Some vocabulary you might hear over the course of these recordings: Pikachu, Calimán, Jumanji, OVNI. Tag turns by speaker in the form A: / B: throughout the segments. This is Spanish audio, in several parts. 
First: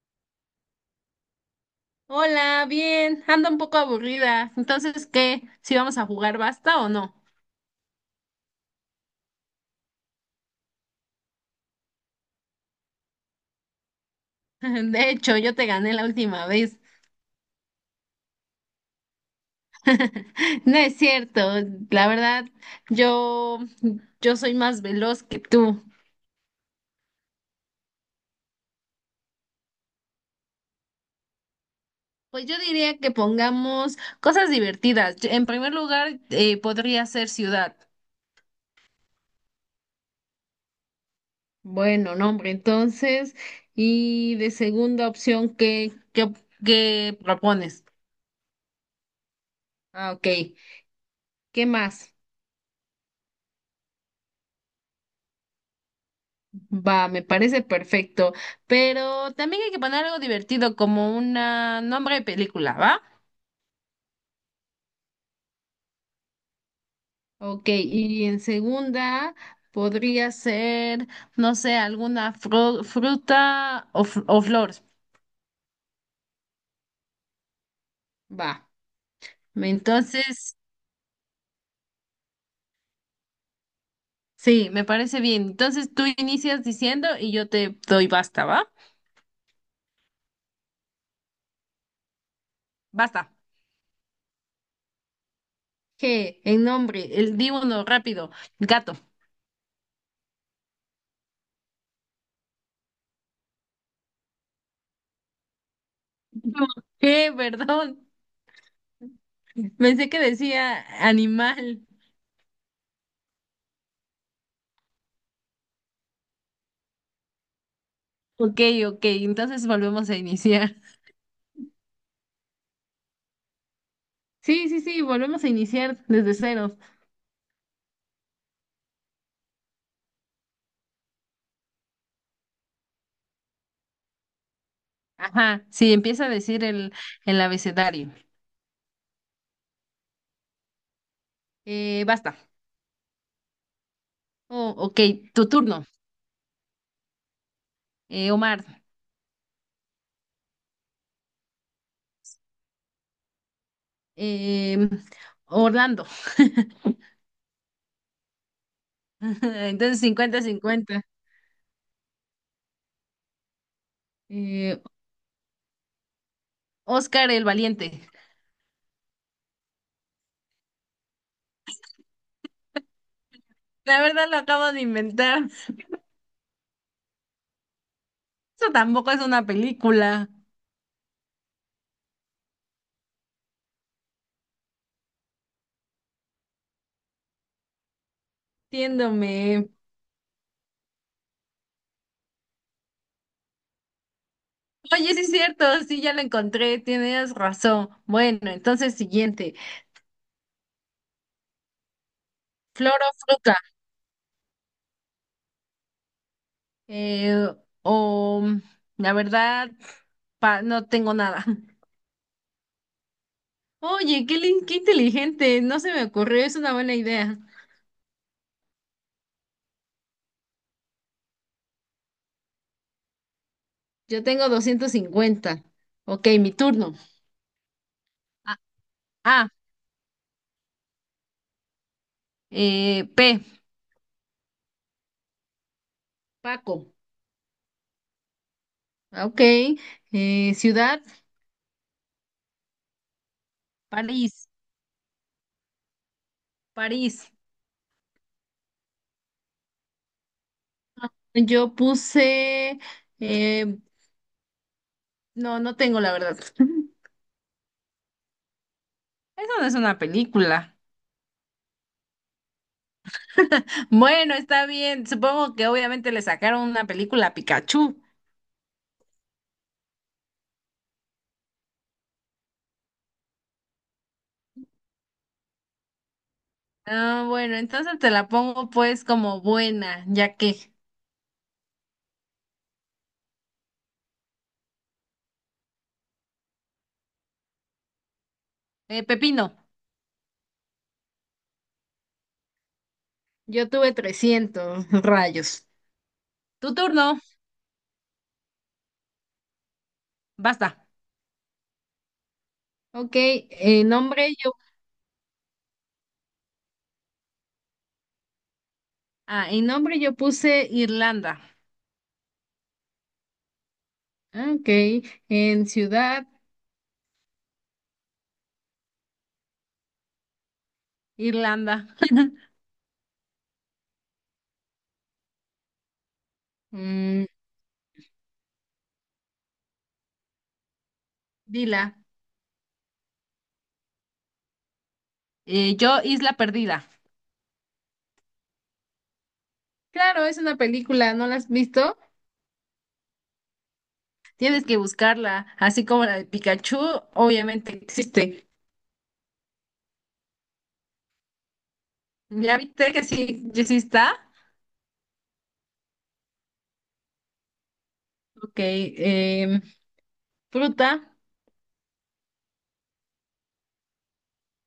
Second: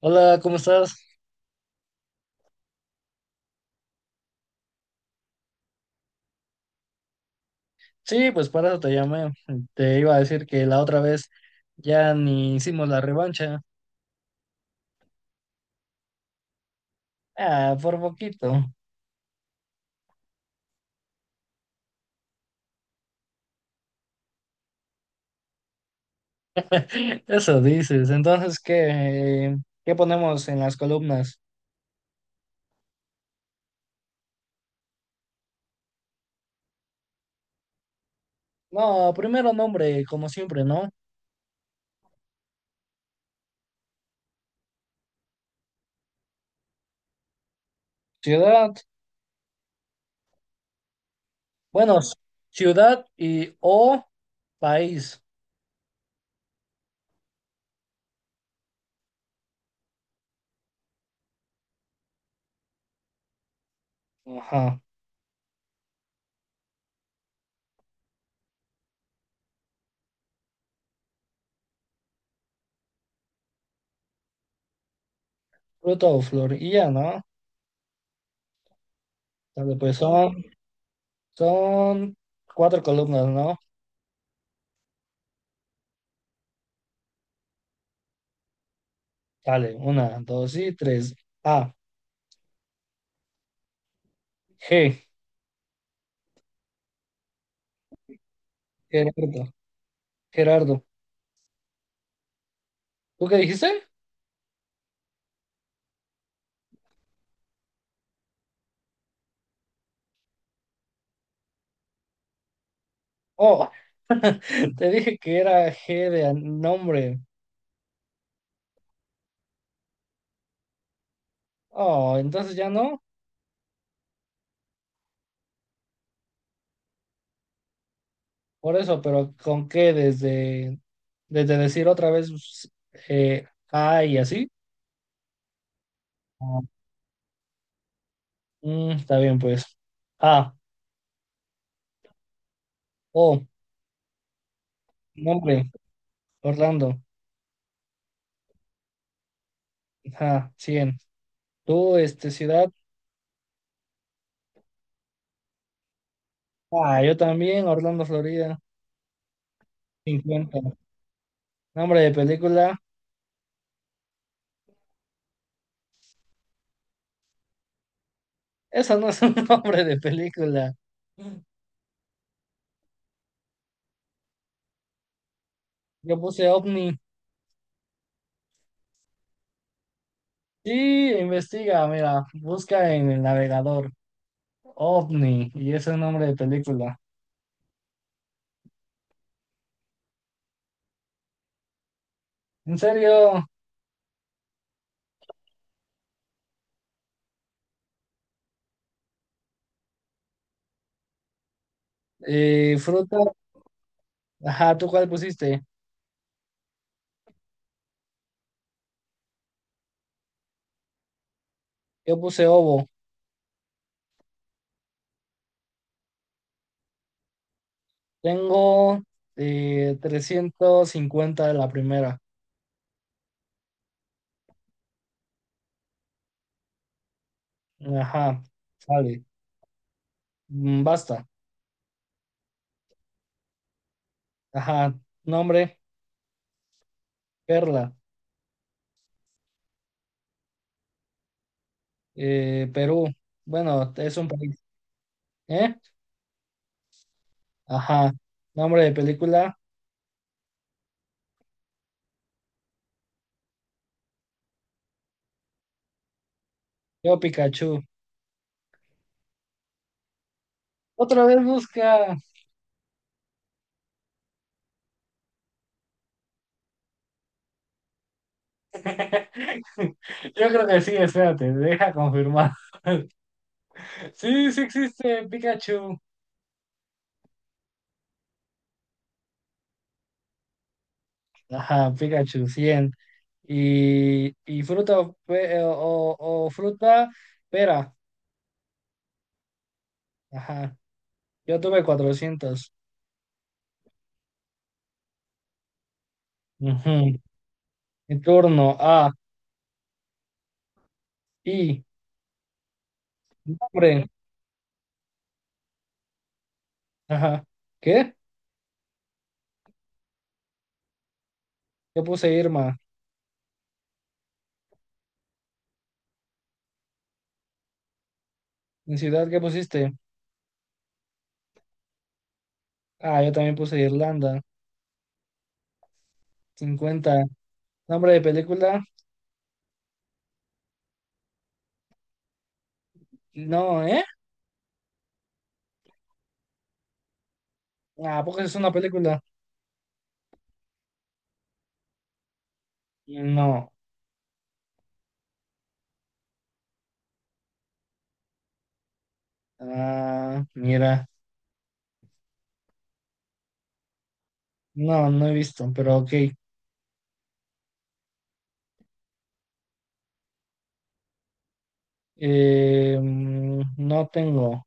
A: Hola, ¿cómo estás?
B: Hola, bien, ando un poco aburrida. Entonces, ¿qué? ¿Si vamos a jugar basta o no?
A: Sí, pues para eso te llamé. Te iba a decir que la otra vez ya ni hicimos la revancha.
B: De hecho, yo te gané la última vez.
A: Ah, por poquito.
B: No es cierto, la verdad, yo, yo soy más veloz que tú.
A: Eso dices. Entonces, ¿qué ponemos en las columnas?
B: Pues yo diría que pongamos cosas divertidas. En primer lugar, podría ser ciudad.
A: No, primero nombre, como siempre, ¿no?
B: Bueno, nombre, entonces, y de segunda opción, ¿qué propones?
A: Ciudad.
B: Ah, ok. ¿Qué
A: Bueno,
B: más?
A: ciudad y o país.
B: Va, me parece perfecto, pero también hay que poner algo divertido como un nombre de película, ¿va?
A: Ajá.
B: Ok, y en segunda podría ser, no sé, alguna fruta o flor.
A: Fruta o flor. Y ya, ¿no?
B: Va,
A: Dale, pues son,
B: entonces,
A: son cuatro columnas, ¿no?
B: sí, me parece bien. Entonces tú inicias diciendo y yo te doy basta, ¿va?
A: Dale, una, dos y tres. A,
B: Basta.
A: G.
B: G, en nombre, el di uno, rápido, gato.
A: Gerardo, Gerardo. ¿Tú qué dijiste?
B: G, perdón, pensé que decía animal.
A: Oh, te dije que era G de nombre.
B: Ok, ok, entonces volvemos a iniciar.
A: Oh, entonces ya no.
B: Sí, sí, sí, volvemos a iniciar desde cero.
A: Por eso, pero ¿con qué? Desde decir otra vez eh, A y así.
B: Ajá, sí, empieza a decir
A: Ah,
B: el abecedario.
A: está bien, pues. A,
B: Basta.
A: O,
B: Oh, ok, tu
A: nombre,
B: turno.
A: Orlando.
B: Omar.
A: Ajá, 100. Tú, este, ciudad.
B: Eh, Orlando.
A: Ah, yo también, Orlando, Florida.
B: Entonces
A: 50.
B: 50-50.
A: Nombre de película.
B: Eh, Oscar el Valiente.
A: Esa no es un nombre de película.
B: La verdad lo acabo de inventar.
A: Yo puse OVNI.
B: Eso tampoco es una película.
A: Sí, investiga, mira, busca en el navegador OVNI y ese es el nombre de película.
B: Entiéndome.
A: En serio,
B: Oye, sí es cierto, sí, ya lo encontré, tienes razón. Bueno, entonces siguiente. Flor o
A: fruta,
B: fruta.
A: ajá, ¿tú cuál pusiste?
B: Eh, o la verdad, no tengo nada.
A: Yo puse ovo.
B: Oye, qué, qué inteligente. No se me ocurrió. Es una buena idea.
A: Tengo 350 de la primera.
B: Yo tengo 250. Ok, mi turno.
A: Ajá,
B: A,
A: sale.
B: A,
A: Mm. Basta.
B: P.
A: Ajá, nombre,
B: Paco.
A: Perla,
B: Ah, ok. Ciudad.
A: Perú. Bueno, es un
B: París.
A: país. ¿Eh?
B: París.
A: Ajá, nombre de película,
B: Yo puse... eh, no, no tengo la verdad.
A: yo Pikachu.
B: Eso no es una película.
A: Otra vez busca.
B: Bueno, está bien. Supongo que obviamente le sacaron una película a Pikachu.
A: Yo creo que sí, espérate, deja confirmar. Sí, sí existe Pikachu.
B: Ah, bueno, entonces te la pongo pues como buena, ya que.
A: Ajá, Pikachu 100. Y fruta o, o fruta, pera.
B: Pepino,
A: Ajá, yo tuve 400.
B: yo tuve 300 rayos. Tu turno,
A: Ujú. Mi turno. A,
B: basta.
A: i,
B: Ok, en
A: nombre.
B: nombre yo,
A: Ajá. ¿Qué?
B: ah, en nombre yo puse Irlanda.
A: Yo puse Irma.
B: Ok, en ciudad,
A: ¿En ciudad qué pusiste?
B: Irlanda.
A: Ah, yo también puse Irlanda. 50.
B: Mm,
A: ¿Nombre de película?
B: Dila.
A: No, ¿eh?
B: Yo, Isla Perdida.
A: Ah, porque es una película.
B: Claro, es una película, ¿no la has visto?
A: No.
B: Tienes que buscarla, así como la de Pikachu, obviamente existe.
A: Ah, mira,
B: ¿Ya viste que sí, ya sí está?
A: no, no he visto, pero ok.
B: Ok, fruta.
A: No tengo.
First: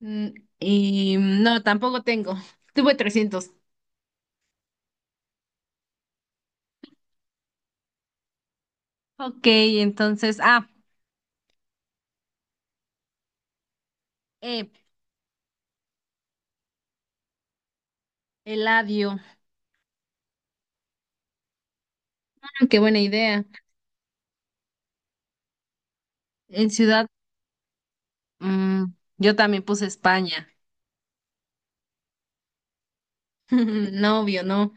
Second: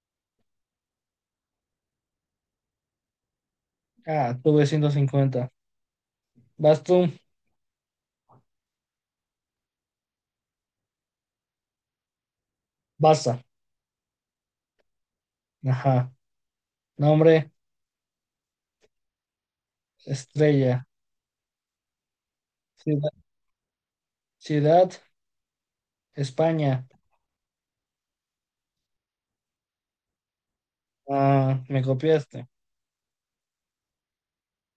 B: mm, Y no, tampoco tengo. Tuve 300.
A: Ah, tuve 150. Vas tú,
B: Ok, entonces,
A: Barça.
B: eh,
A: Ajá. Nombre,
B: Eladio.
A: estrella.
B: Ah, qué buena
A: Cida-
B: idea.
A: Ciudad,
B: En
A: España.
B: ciudad, mm, yo también puse España.
A: Ah, me copiaste.
B: No, obvio, no.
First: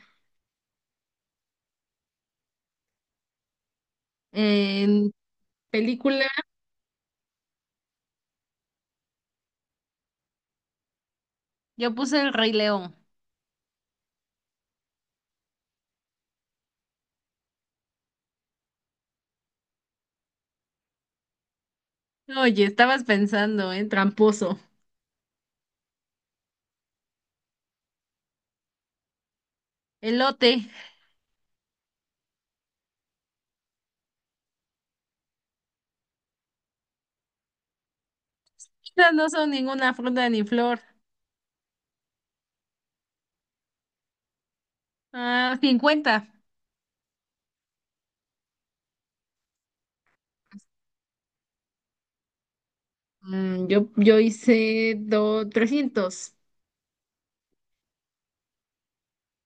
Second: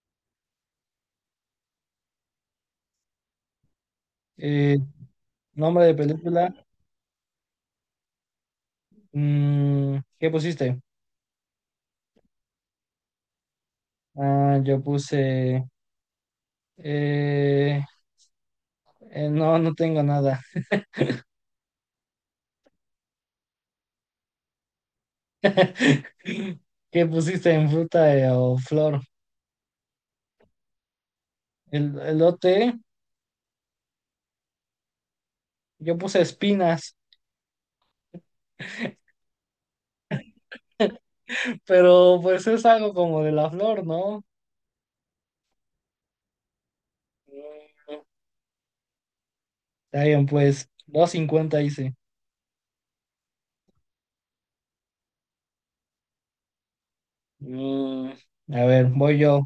A: Eh,
B: En
A: Nombre de
B: película,
A: película, ¿qué pusiste?
B: yo puse El Rey León.
A: Ah, yo puse... eh, no, no tengo nada.
B: Oye, estabas pensando, ¿eh? Tramposo.
A: ¿Qué pusiste en fruta o flor?
B: Elote.
A: El elote. Yo puse espinas,
B: Estas no son ninguna fruta ni flor.
A: pero pues es algo como de la flor, ¿no?
B: Ah, 50.
A: Mm, Está bien, pues 250 hice.
B: Yo hice 300.
A: Mm, a ver, voy yo.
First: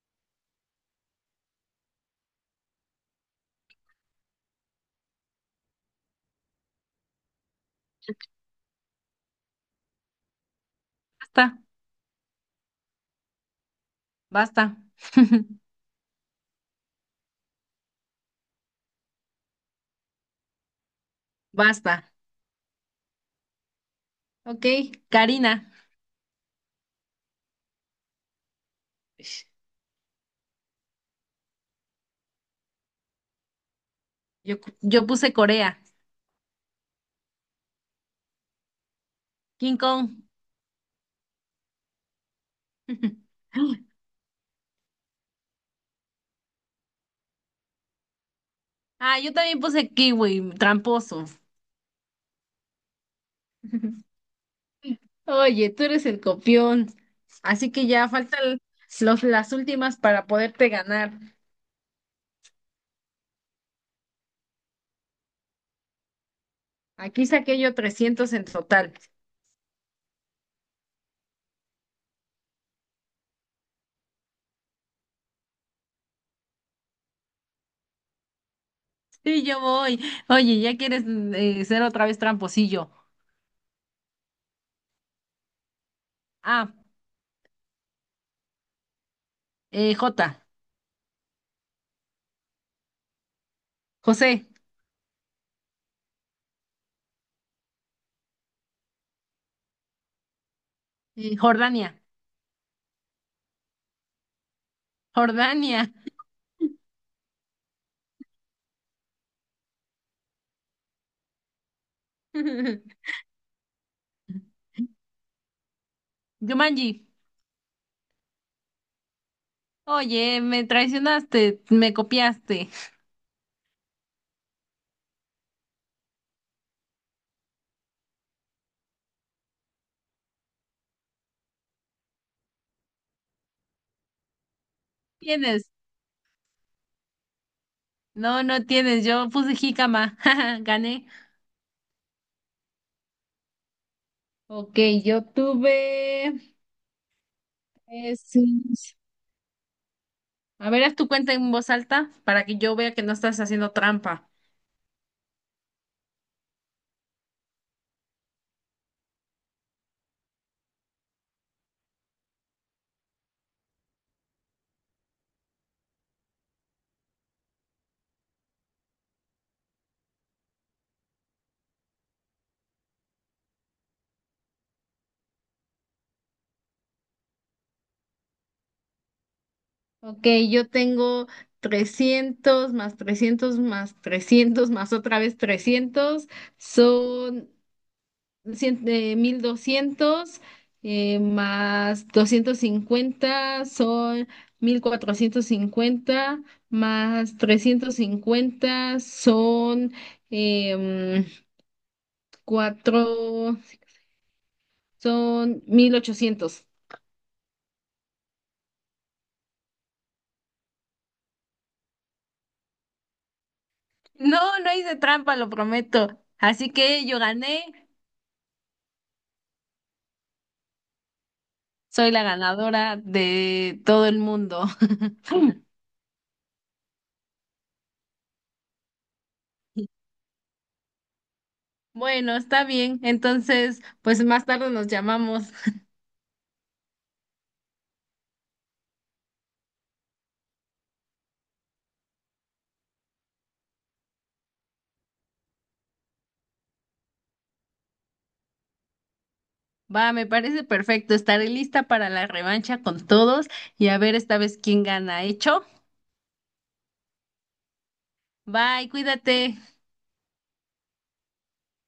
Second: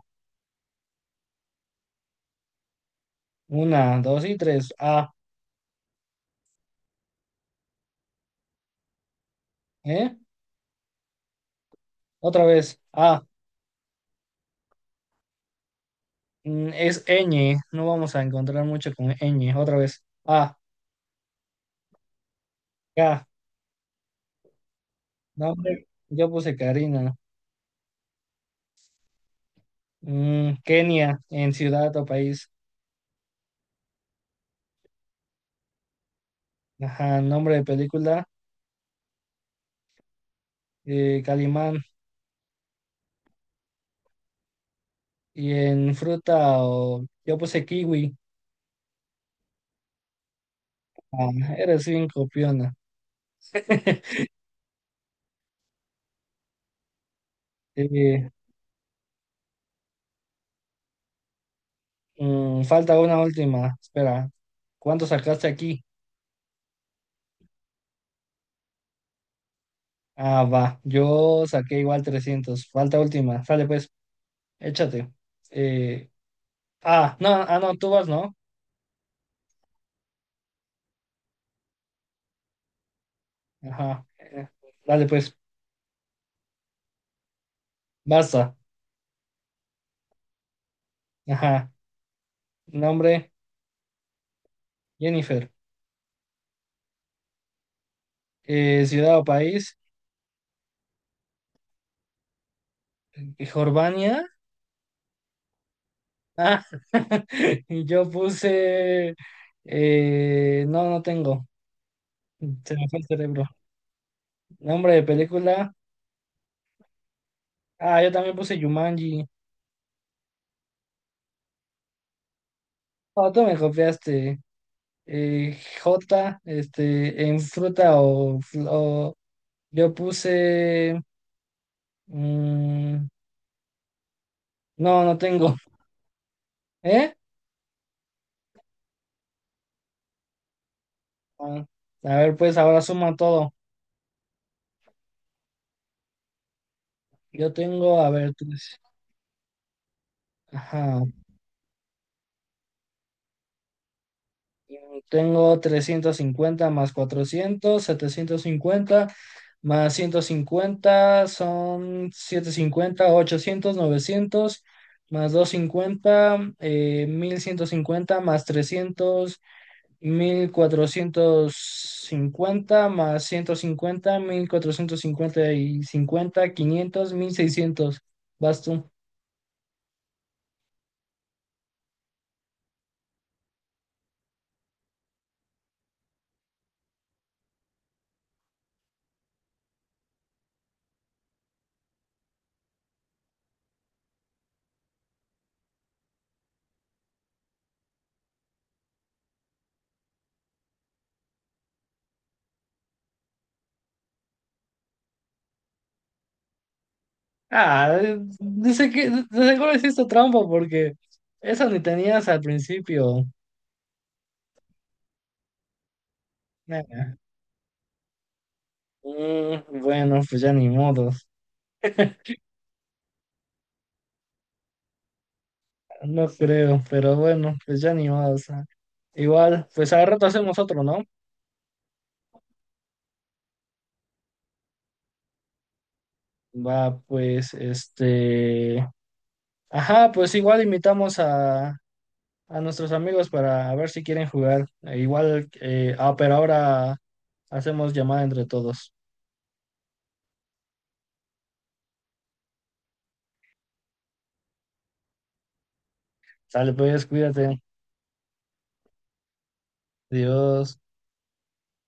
A: Una, dos y tres. A, ¿eh?
B: Basta,
A: Otra vez. A.
B: basta.
A: Es ñ. No vamos a encontrar mucho con ñ. Otra vez. A,
B: Basta.
A: K.
B: Ok,
A: No,
B: Karina.
A: hombre, yo puse Karina.
B: Ish,
A: Kenia, en ciudad o país.
B: Yo puse Corea.
A: Ajá, nombre de película.
B: King Kong.
A: Calimán. Y en fruta o... Yo puse kiwi.
B: Ah, yo también puse kiwi, tramposo.
A: Ah, eres bien copiona.
B: Oye, tú eres el copión. Así que ya
A: Eh,
B: faltan las últimas para poderte ganar.
A: Falta una última. Espera, ¿cuánto sacaste aquí?
B: Aquí saqué yo 300 en total.
A: Ah, va. Yo saqué igual 300. Falta última. Sale pues, échate. Eh, ah, no, ah, no, tú vas, ¿no?
B: Sí, yo voy. Oye, ya quieres ser otra vez tramposillo.
A: Ajá. Dale pues,
B: Ah,
A: basta.
B: J,
A: Ajá. Nombre,
B: José,
A: Jennifer. Ciudad o país,
B: Jordania,
A: Jordania.
B: Jordania.
A: Ah, y yo puse... no, no tengo. Se me fue el cerebro. Nombre de película.
B: Yumanji,
A: Ah, yo también puse Jumanji.
B: oye, me traicionaste, me copiaste.
A: Oh, tú me copiaste. J, este, en fruta o, yo puse. mm, no, no tengo.
B: ¿Tienes?
A: ¿Eh?
B: No, no tienes, yo puse jícama, gané.
A: Ah, a ver, pues ahora suma todo.
B: Ok, yo tuve...
A: Yo tengo, a ver,
B: sí.
A: tres.
B: A ver, haz
A: Ajá.
B: tu cuenta en voz alta para que yo vea que no estás haciendo trampa.
A: Tengo 350 más 400 750 más 150 son 750 800 900 más 250, 1150 más 300 1450 más ciento cincuenta 1450 y 50, 500, 1600. Vas tú.
B: Ok, yo tengo 300 más 300 más 300 más otra vez 300 son 1200 más 250 son 1450 más 350 em, cuatro, son 1800.
A: Ah, dice que de seguro hiciste trampa porque eso ni tenías al principio.
B: No, no hice trampa, lo prometo. Así que
A: Nah.
B: yo gané.
A: Bueno, pues ya ni modos.
B: Soy la ganadora de todo el mundo.
A: No creo, pero bueno, pues ya ni modos. Igual, pues al rato hacemos otro, ¿no?
B: Bueno, está bien. Entonces, pues más tarde nos llamamos.
A: Va, pues, este... Ajá, pues igual invitamos a nuestros amigos para ver si quieren jugar. Igual, pero ahora hacemos llamada entre todos.
B: Va, me parece perfecto. Estaré lista para la revancha con todos y a ver esta vez quién gana. ¿Hecho?
A: Sale, pues, cuídate.
B: Bye, cuídate.
A: Dios.